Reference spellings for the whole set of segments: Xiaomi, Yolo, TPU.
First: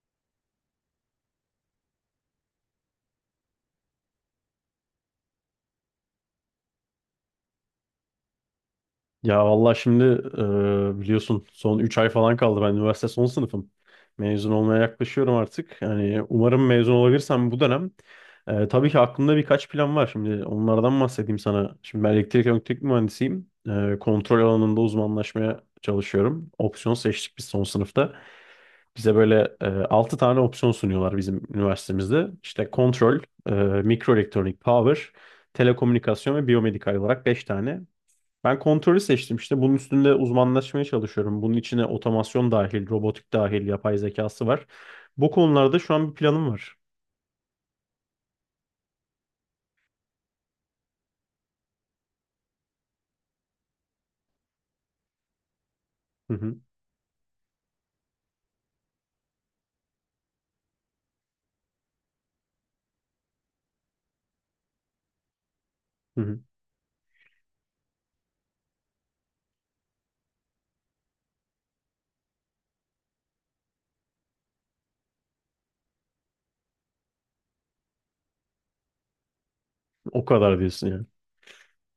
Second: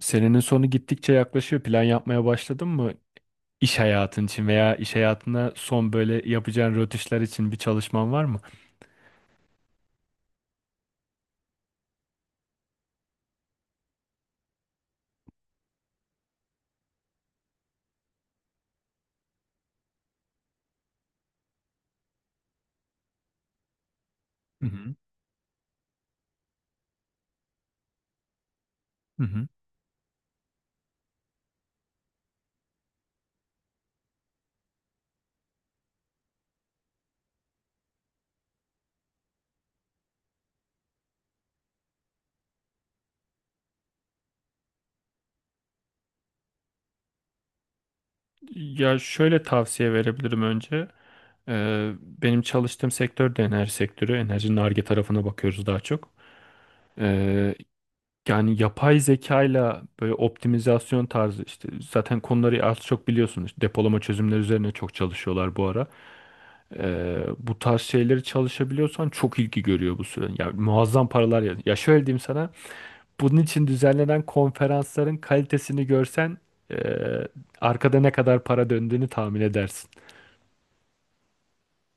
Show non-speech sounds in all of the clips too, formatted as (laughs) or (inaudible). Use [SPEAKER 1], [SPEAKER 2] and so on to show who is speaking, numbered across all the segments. [SPEAKER 1] Senenin sonu gittikçe yaklaşıyor. Plan yapmaya başladın mı? İş hayatın için veya iş hayatına son böyle yapacağın rötuşlar için bir çalışman var mı?
[SPEAKER 2] Ya vallahi şimdi biliyorsun son 3 ay falan kaldı. Ben üniversite son sınıfım. Mezun olmaya yaklaşıyorum artık. Yani umarım mezun olabilirsem bu dönem. Tabii ki aklımda birkaç plan var. Şimdi onlardan bahsedeyim sana. Şimdi ben elektrik mühendisiyim. Kontrol
[SPEAKER 1] Hı
[SPEAKER 2] alanında
[SPEAKER 1] hı.
[SPEAKER 2] uzmanlaşmaya çalışıyorum. Opsiyon seçtik biz son sınıfta. Bize
[SPEAKER 1] Hı hı.
[SPEAKER 2] böyle 6 tane opsiyon sunuyorlar bizim üniversitemizde. İşte kontrol, e, mikroelektronik, power, telekomünikasyon ve biyomedikal olarak 5 tane. Ben kontrolü seçtim işte. Bunun üstünde uzmanlaşmaya çalışıyorum. Bunun içine otomasyon dahil, robotik dahil, yapay zekası var. Bu konularda şu an bir planım var.
[SPEAKER 1] Ya şöyle tavsiye verebilirim önce. Benim çalıştığım sektör de enerji sektörü. Enerjinin Ar-Ge tarafına bakıyoruz daha çok.
[SPEAKER 2] Hı hı,
[SPEAKER 1] Ee, yani yapay zekayla böyle optimizasyon tarzı işte zaten konuları az çok biliyorsunuz. Depolama çözümleri üzerine çok çalışıyorlar bu ara.
[SPEAKER 2] hı hı.
[SPEAKER 1] Bu tarz şeyleri çalışabiliyorsan çok ilgi görüyor bu süre. Ya muazzam paralar ya. Ya şöyle diyeyim sana. Bunun için düzenlenen konferansların kalitesini görsen ee, arkada ne kadar para döndüğünü tahmin edersin.
[SPEAKER 2] O kadar diyorsun yani.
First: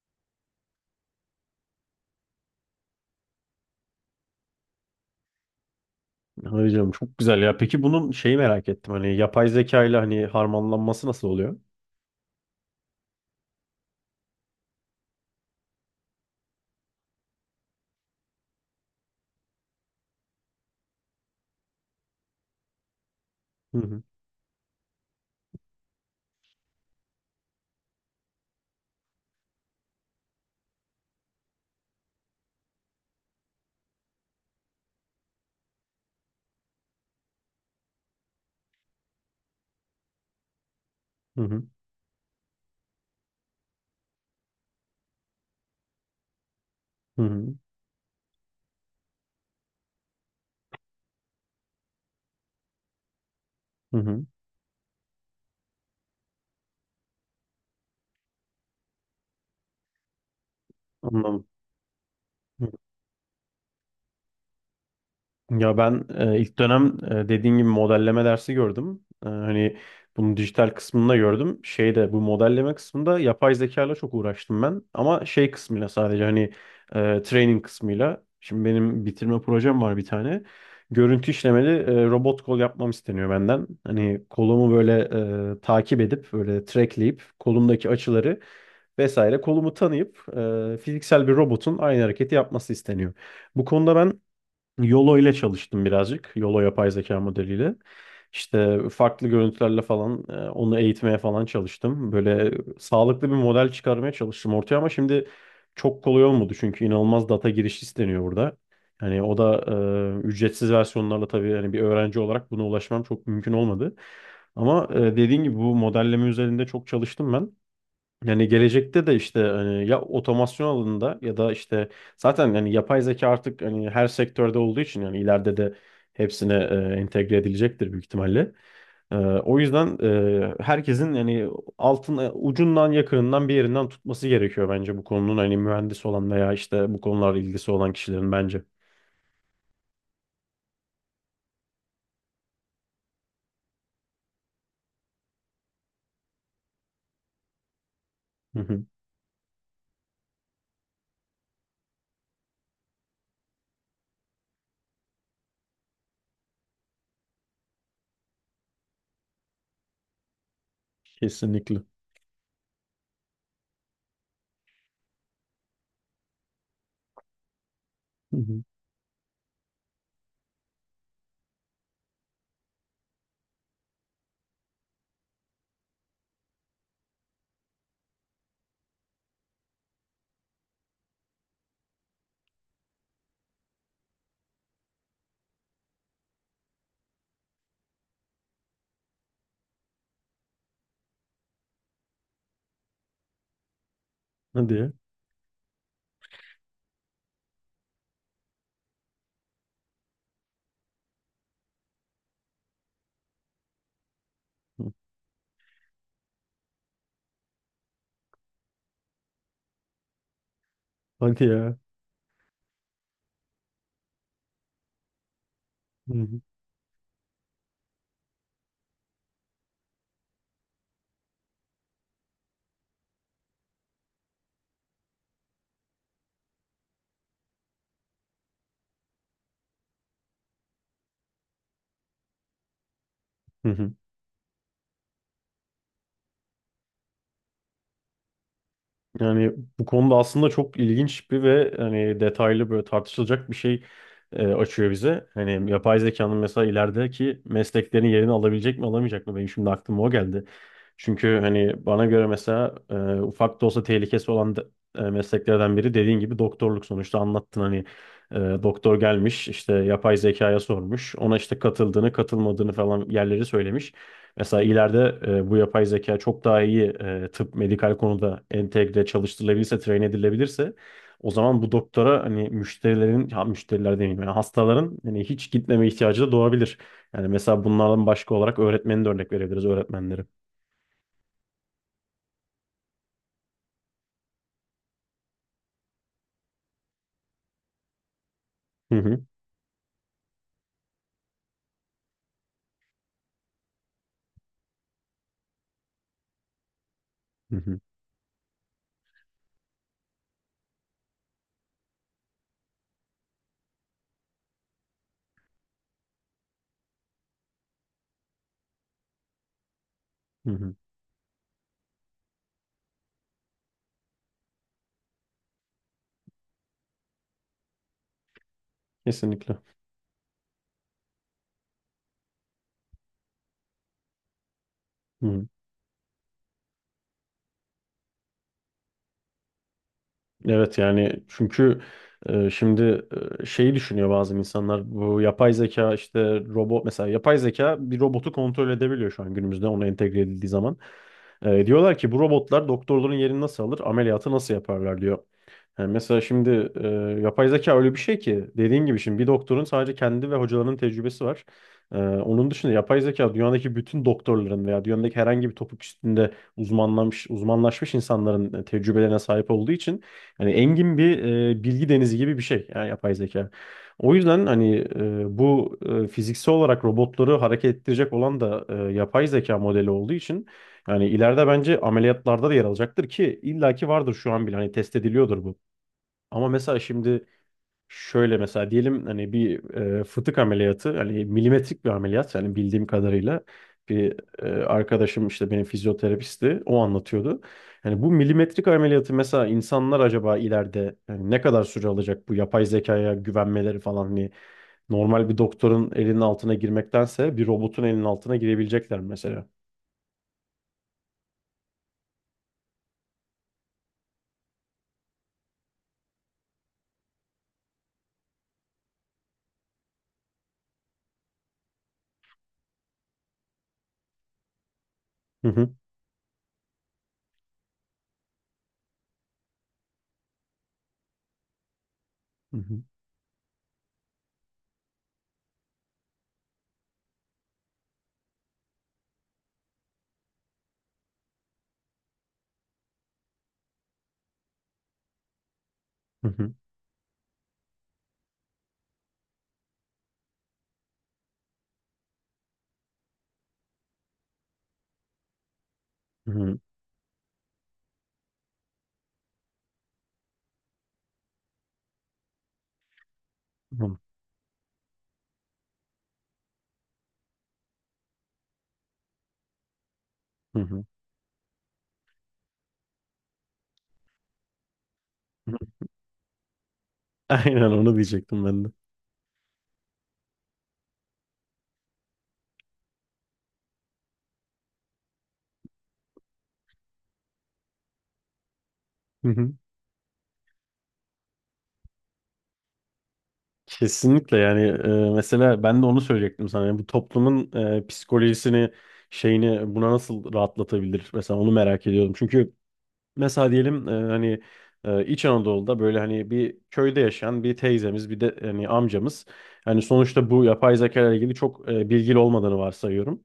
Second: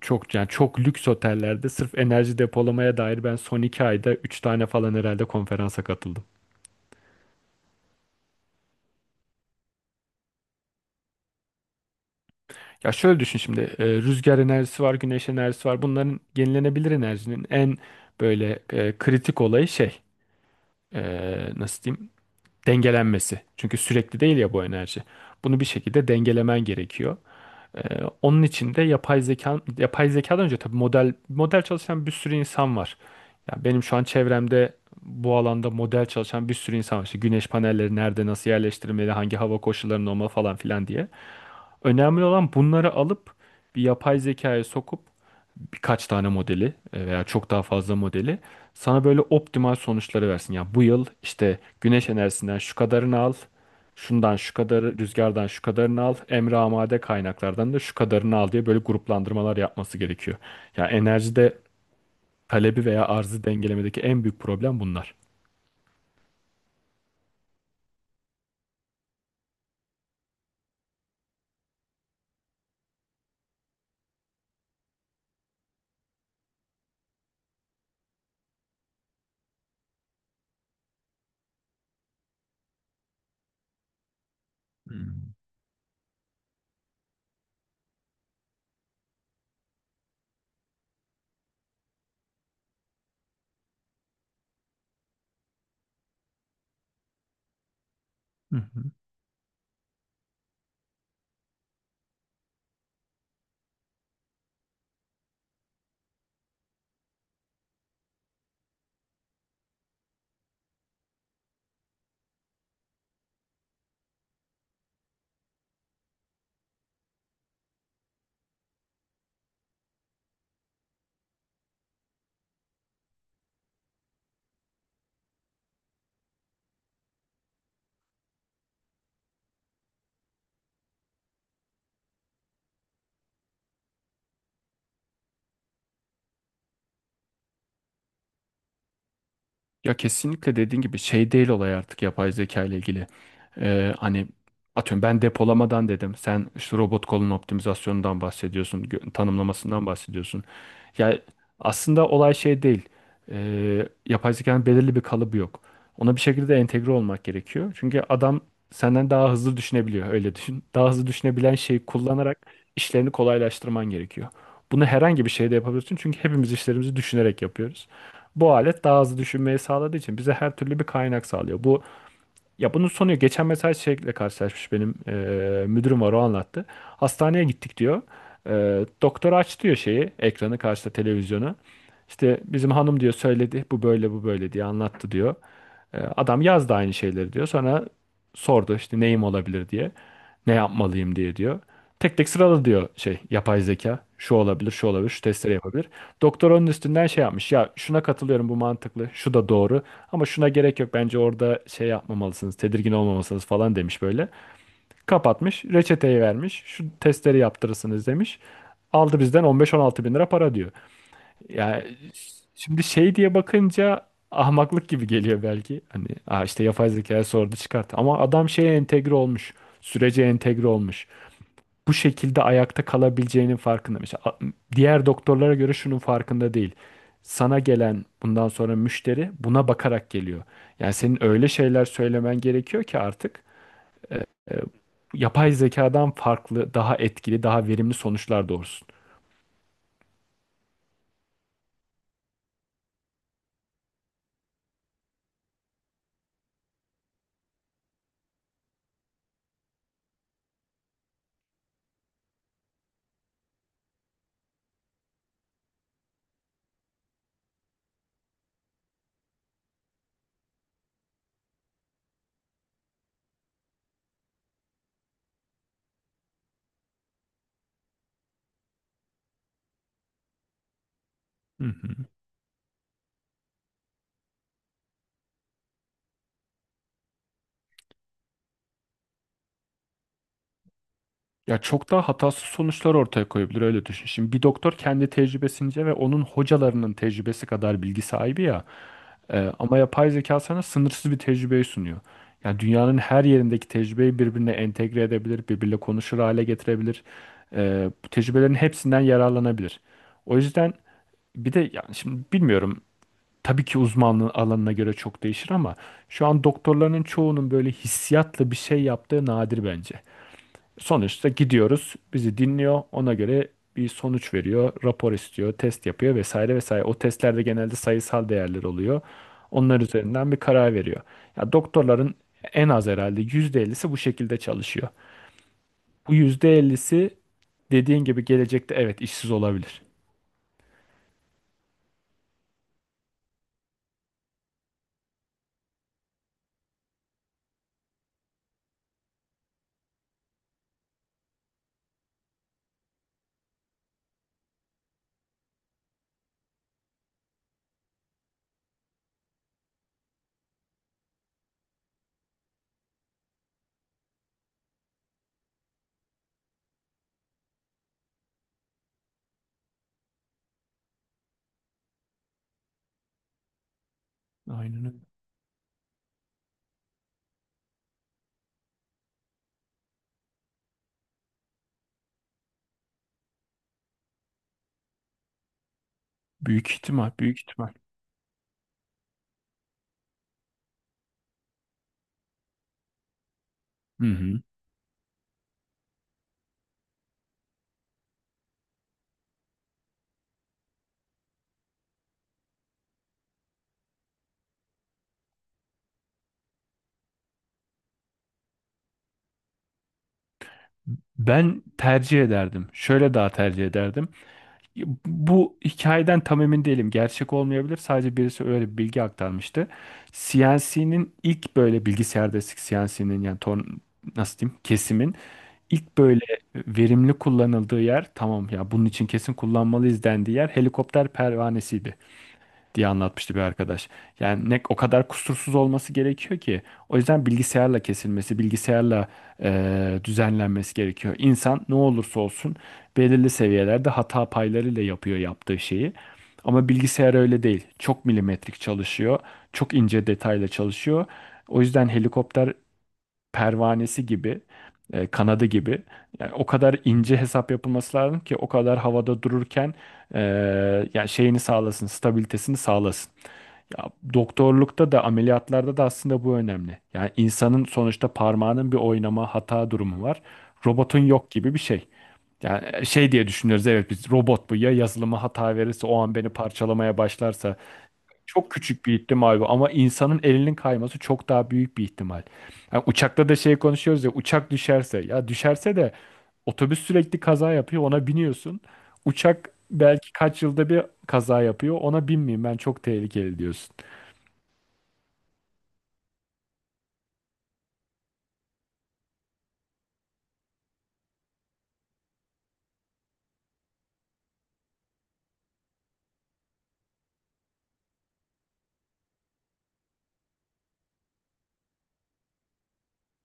[SPEAKER 1] Çok yani çok lüks otellerde sırf enerji depolamaya dair ben son 2 ayda 3 tane falan herhalde konferansa katıldım.
[SPEAKER 2] Hayır canım çok güzel ya. Peki bunun şeyi merak ettim. Hani yapay zeka ile hani harmanlanması nasıl oluyor?
[SPEAKER 1] Ya şöyle düşün şimdi, rüzgar enerjisi var, güneş enerjisi var. Bunların, yenilenebilir enerjinin en böyle kritik olayı, şey, e, nasıl diyeyim, dengelenmesi. Çünkü
[SPEAKER 2] Hı hı,
[SPEAKER 1] sürekli değil ya bu enerji. Bunu bir şekilde dengelemen gerekiyor. Onun için de yapay zeka, yapay zekadan önce tabii model model çalışan bir sürü insan var. Yani benim şu an çevremde bu alanda model çalışan bir sürü insan var. İşte güneş panelleri nerede, nasıl yerleştirilmeli, hangi hava koşullarında olmalı falan filan diye.
[SPEAKER 2] hı hı,
[SPEAKER 1] Önemli olan bunları alıp bir yapay zekaya sokup birkaç tane modeli,
[SPEAKER 2] hı
[SPEAKER 1] veya çok
[SPEAKER 2] hı,
[SPEAKER 1] daha fazla modeli sana böyle optimal sonuçları versin. Ya bu yıl işte güneş enerjisinden şu kadarını al,
[SPEAKER 2] hı hı.
[SPEAKER 1] şundan şu kadarı, rüzgardan şu kadarını al, emre amade kaynaklardan da şu kadarını al diye böyle gruplandırmalar yapması gerekiyor. Ya
[SPEAKER 2] Anladım.
[SPEAKER 1] enerjide talebi veya arzı dengelemedeki en büyük problem bunlar.
[SPEAKER 2] Ya ben ilk dönem dediğin gibi modelleme dersi gördüm. Hani bunun dijital kısmında gördüm. Şeyde bu modelleme kısmında yapay zeka ile çok uğraştım ben. Ama şey kısmıyla sadece hani training kısmıyla. Şimdi benim bitirme projem var bir tane. Görüntü işlemeli robot kol yapmam isteniyor benden. Hani kolumu böyle
[SPEAKER 1] Hmm.
[SPEAKER 2] takip edip böyle trackleyip kolumdaki açıları vesaire kolumu tanıyıp fiziksel bir robotun aynı hareketi yapması isteniyor. Bu konuda ben Yolo ile çalıştım birazcık. Yolo yapay zeka modeliyle.
[SPEAKER 1] Hı
[SPEAKER 2] İşte
[SPEAKER 1] hı.
[SPEAKER 2] farklı görüntülerle falan onu eğitmeye falan çalıştım. Böyle sağlıklı bir model çıkarmaya çalıştım ortaya ama şimdi çok kolay olmadı çünkü inanılmaz data girişi isteniyor burada. Hani o da ücretsiz versiyonlarla tabii hani bir öğrenci olarak buna ulaşmam çok mümkün olmadı. Ama dediğin gibi bu modelleme üzerinde çok çalıştım ben. Yani gelecekte de işte hani ya otomasyon alanında ya da işte zaten yani yapay zeka artık hani her sektörde olduğu için yani ileride de hepsine entegre edilecektir büyük ihtimalle. O yüzden herkesin yani altın ucundan yakınından bir yerinden tutması gerekiyor bence bu konunun hani mühendis olan veya işte bu konularla ilgisi olan kişilerin bence.
[SPEAKER 1] Ya kesinlikle dediğin gibi şey değil olay artık, yapay zeka ile ilgili. Hani atıyorum ben depolamadan dedim. Sen işte robot kolun optimizasyonundan
[SPEAKER 2] Hı hı.
[SPEAKER 1] bahsediyorsun, tanımlamasından bahsediyorsun. Ya aslında olay şey değil. Yapay zekanın belirli bir kalıbı yok. Ona bir şekilde entegre olmak gerekiyor. Çünkü adam senden daha hızlı düşünebiliyor. Öyle düşün. (laughs) Daha hızlı düşünebilen
[SPEAKER 2] Kesinlikle.
[SPEAKER 1] şeyi kullanarak işlerini kolaylaştırman gerekiyor. Bunu herhangi bir şeyde yapabilirsin. Çünkü hepimiz işlerimizi düşünerek yapıyoruz.
[SPEAKER 2] Hı
[SPEAKER 1] Bu
[SPEAKER 2] hı.
[SPEAKER 1] alet daha hızlı düşünmeyi sağladığı için bize her türlü bir kaynak sağlıyor. Bu, ya bunun sonu, geçen mesela şeyle karşılaşmış benim müdürüm var, o anlattı. Hastaneye gittik diyor. Doktor aç diyor şeyi, ekranı karşıda, televizyonu. İşte bizim hanım diyor söyledi, bu böyle bu böyle diye anlattı diyor. Adam yazdı aynı şeyleri diyor. Sonra sordu işte neyim olabilir diye. Ne yapmalıyım diye diyor. Tek tek sırala diyor şey, yapay zeka. Şu olabilir,
[SPEAKER 2] Hadi
[SPEAKER 1] şu
[SPEAKER 2] ya.
[SPEAKER 1] olabilir, şu testleri yapabilir. Doktor onun üstünden şey yapmış. Ya şuna katılıyorum, bu mantıklı, şu da doğru. Ama şuna gerek yok, bence orada şey yapmamalısınız, tedirgin olmamalısınız falan demiş böyle.
[SPEAKER 2] Hı.
[SPEAKER 1] Kapatmış, reçeteyi vermiş. Şu testleri yaptırırsınız demiş. Aldı bizden 15-16 bin lira para diyor.
[SPEAKER 2] Hadi ya.
[SPEAKER 1] Yani şimdi şey diye bakınca ahmaklık gibi geliyor belki. Hani,
[SPEAKER 2] Hı hı.
[SPEAKER 1] "Aa, işte yapay zekaya sordu, çıkart." Ama adam şeye entegre olmuş. Sürece entegre olmuş, bu şekilde ayakta kalabileceğinin farkında. Mesela diğer doktorlara göre şunun farkında değil. Sana gelen bundan sonra müşteri buna bakarak geliyor. Yani senin öyle şeyler söylemen gerekiyor ki artık
[SPEAKER 2] Hı hı.
[SPEAKER 1] e, yapay zekadan farklı, daha etkili, daha verimli sonuçlar doğursun.
[SPEAKER 2] Yani bu konuda aslında çok ilginç bir ve hani detaylı böyle tartışılacak bir şey açıyor bize. Hani yapay zekanın mesela ilerideki mesleklerin yerini alabilecek mi alamayacak mı? Benim şimdi aklıma o geldi. Çünkü hani bana göre mesela ufak da olsa tehlikesi olan mesleklerden biri dediğin gibi doktorluk sonuçta anlattın hani e, doktor gelmiş işte yapay zekaya sormuş ona işte katıldığını katılmadığını falan yerleri söylemiş. Mesela ileride bu yapay zeka çok daha iyi tıp medikal konuda entegre çalıştırılabilirse train edilebilirse o zaman
[SPEAKER 1] Hı
[SPEAKER 2] bu
[SPEAKER 1] hı.
[SPEAKER 2] doktora hani müşterilerin ha, müşteriler demeyeyim yani hastaların hani hiç gitmeme ihtiyacı da doğabilir. Yani mesela bunlardan başka olarak öğretmeni de örnek verebiliriz öğretmenleri.
[SPEAKER 1] Ya çok daha hatasız sonuçlar ortaya koyabilir, öyle düşün. Şimdi bir doktor kendi tecrübesince ve onun hocalarının tecrübesi kadar bilgi sahibi ya.
[SPEAKER 2] (laughs)
[SPEAKER 1] Ama yapay zeka sana sınırsız bir tecrübeyi sunuyor. Yani dünyanın her yerindeki tecrübeyi birbirine entegre edebilir, birbirle konuşur hale getirebilir.
[SPEAKER 2] Hı hı,
[SPEAKER 1] Bu tecrübelerin hepsinden yararlanabilir. O yüzden, bir de yani şimdi bilmiyorum, tabii ki uzmanlığın alanına göre çok değişir ama şu an doktorların çoğunun böyle hissiyatla bir şey yaptığı nadir bence.
[SPEAKER 2] hı hı.
[SPEAKER 1] Sonuçta gidiyoruz. Bizi dinliyor. Ona göre bir sonuç veriyor. Rapor istiyor. Test yapıyor vesaire vesaire. O testlerde genelde sayısal değerler oluyor.
[SPEAKER 2] Kesinlikle.
[SPEAKER 1] Onlar üzerinden bir karar veriyor. Ya doktorların en az herhalde %50'si bu şekilde çalışıyor.
[SPEAKER 2] Hı hı.
[SPEAKER 1] Bu %50'si dediğin gibi gelecekte evet işsiz olabilir.
[SPEAKER 2] Evet yani çünkü şimdi şeyi düşünüyor bazı insanlar bu yapay zeka işte robot mesela yapay zeka bir robotu kontrol edebiliyor şu an günümüzde ona entegre edildiği zaman. Diyorlar ki bu robotlar doktorların yerini nasıl alır ameliyatı nasıl yaparlar diyor. Yani mesela şimdi yapay zeka öyle bir şey ki dediğin gibi şimdi bir doktorun sadece kendi ve hocalarının tecrübesi var. Onun dışında yapay zeka dünyadaki bütün doktorların veya dünyadaki herhangi bir topuk üstünde uzmanlaşmış insanların tecrübelerine sahip olduğu için yani engin bir bilgi denizi gibi bir şey yani yapay zeka. O yüzden hani
[SPEAKER 1] Aynen öyle.
[SPEAKER 2] bu fiziksel olarak robotları hareket ettirecek olan da yapay zeka modeli olduğu için yani ileride bence ameliyatlarda da yer alacaktır ki illaki vardır şu an bile hani test ediliyordur bu. Ama
[SPEAKER 1] Büyük
[SPEAKER 2] mesela
[SPEAKER 1] ihtimal,
[SPEAKER 2] şimdi
[SPEAKER 1] büyük ihtimal.
[SPEAKER 2] şöyle mesela diyelim hani bir fıtık ameliyatı hani milimetrik bir ameliyat yani bildiğim kadarıyla
[SPEAKER 1] Hı
[SPEAKER 2] bir
[SPEAKER 1] hı.
[SPEAKER 2] arkadaşım işte benim fizyoterapisti o anlatıyordu. Yani bu milimetrik ameliyatı mesela insanlar acaba ileride yani ne kadar süre alacak bu yapay zekaya güvenmeleri falan hani normal bir doktorun elinin altına girmektense bir robotun elinin altına girebilecekler mesela.
[SPEAKER 1] Ben tercih ederdim. Şöyle daha tercih ederdim. Bu hikayeden tam emin değilim. Gerçek olmayabilir. Sadece birisi öyle bir bilgi aktarmıştı. CNC'nin ilk böyle, bilgisayar destek CNC'nin yani, ton, nasıl diyeyim, kesimin
[SPEAKER 2] Hı hı.
[SPEAKER 1] ilk böyle verimli kullanıldığı yer, tamam ya bunun için kesin kullanmalıyız dendiği yer helikopter pervanesiydi
[SPEAKER 2] Hı hı.
[SPEAKER 1] diye anlatmıştı bir arkadaş. Yani ne o kadar kusursuz olması gerekiyor ki. O yüzden bilgisayarla kesilmesi, bilgisayarla düzenlenmesi gerekiyor. İnsan ne olursa olsun belirli seviyelerde hata paylarıyla yapıyor yaptığı şeyi.
[SPEAKER 2] Hı hı.
[SPEAKER 1] Ama bilgisayar öyle değil. Çok milimetrik çalışıyor, çok ince detayla çalışıyor. O yüzden helikopter pervanesi gibi, kanadı gibi,
[SPEAKER 2] Hı
[SPEAKER 1] yani o
[SPEAKER 2] hı.
[SPEAKER 1] kadar ince hesap yapılması lazım ki, o kadar havada dururken e, yani şeyini sağlasın, stabilitesini sağlasın. Ya doktorlukta da ameliyatlarda da aslında bu önemli. Yani insanın sonuçta parmağının bir oynama, hata durumu var.
[SPEAKER 2] Hı hı. Hı hı.
[SPEAKER 1] Robotun yok gibi bir şey. Yani şey diye düşünüyoruz, evet biz, robot bu ya, yazılıma hata
[SPEAKER 2] (laughs)
[SPEAKER 1] verirse o an beni parçalamaya başlarsa,
[SPEAKER 2] Aynen onu diyecektim
[SPEAKER 1] çok
[SPEAKER 2] ben de.
[SPEAKER 1] küçük bir ihtimal bu, ama insanın elinin kayması çok daha büyük bir ihtimal. Yani uçakta da şey konuşuyoruz ya, uçak düşerse, ya düşerse de otobüs sürekli kaza yapıyor, ona biniyorsun.
[SPEAKER 2] Hı
[SPEAKER 1] Uçak
[SPEAKER 2] hı.
[SPEAKER 1] belki kaç yılda bir kaza yapıyor, ona binmeyeyim ben, çok tehlikeli diyorsun.
[SPEAKER 2] Kesinlikle yani mesela ben de onu söyleyecektim sana. Yani bu toplumun psikolojisini şeyini buna nasıl rahatlatabilir? Mesela onu merak ediyorum. Çünkü mesela diyelim hani İç Anadolu'da böyle hani bir köyde yaşayan bir teyzemiz bir de hani amcamız hani sonuçta bu yapay zeka ile ilgili çok bilgili olmadığını varsayıyorum.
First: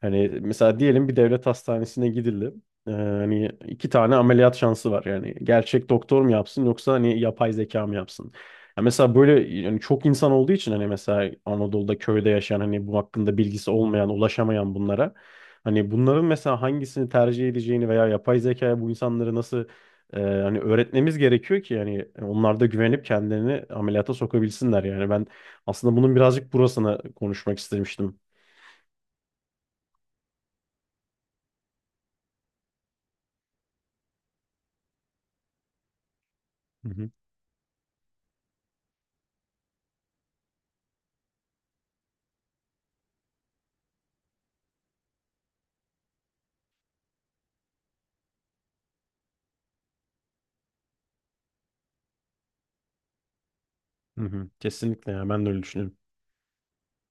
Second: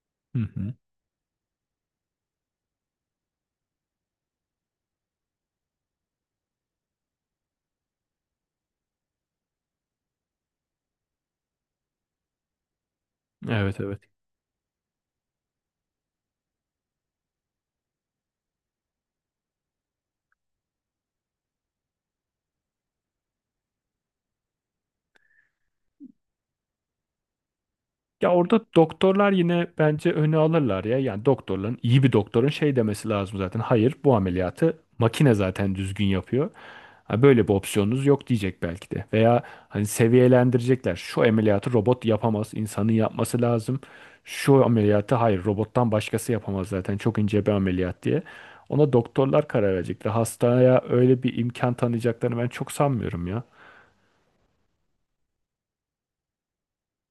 [SPEAKER 2] Hani
[SPEAKER 1] Hı hı.
[SPEAKER 2] mesela diyelim bir devlet hastanesine gidildi. Hani iki tane ameliyat şansı var. Yani gerçek doktor mu yapsın yoksa hani yapay zeka mı yapsın? Ya mesela böyle yani çok insan olduğu için hani mesela Anadolu'da köyde yaşayan hani bu hakkında bilgisi
[SPEAKER 1] Evet evet.
[SPEAKER 2] olmayan, ulaşamayan bunlara hani bunların mesela hangisini tercih edeceğini veya yapay zekaya bu insanları nasıl hani öğretmemiz gerekiyor ki yani onlar da güvenip kendilerini ameliyata sokabilsinler yani ben aslında bunun birazcık burasına konuşmak istemiştim.
[SPEAKER 1] Ya orada doktorlar yine bence öne alırlar ya. Yani doktorların, iyi bir doktorun şey demesi lazım zaten. Hayır, bu ameliyatı makine zaten düzgün yapıyor.
[SPEAKER 2] Hı hı.
[SPEAKER 1] Ha, böyle bir opsiyonunuz yok diyecek belki de. Veya hani seviyelendirecekler. Şu ameliyatı robot yapamaz, insanın yapması lazım. Şu ameliyatı hayır robottan başkası yapamaz zaten, çok ince bir ameliyat diye. Ona doktorlar karar verecekler. Hastaya öyle bir imkan tanıyacaklarını ben çok sanmıyorum ya.
[SPEAKER 2] Hı hı. Kesinlikle ya ben de öyle düşünüyorum.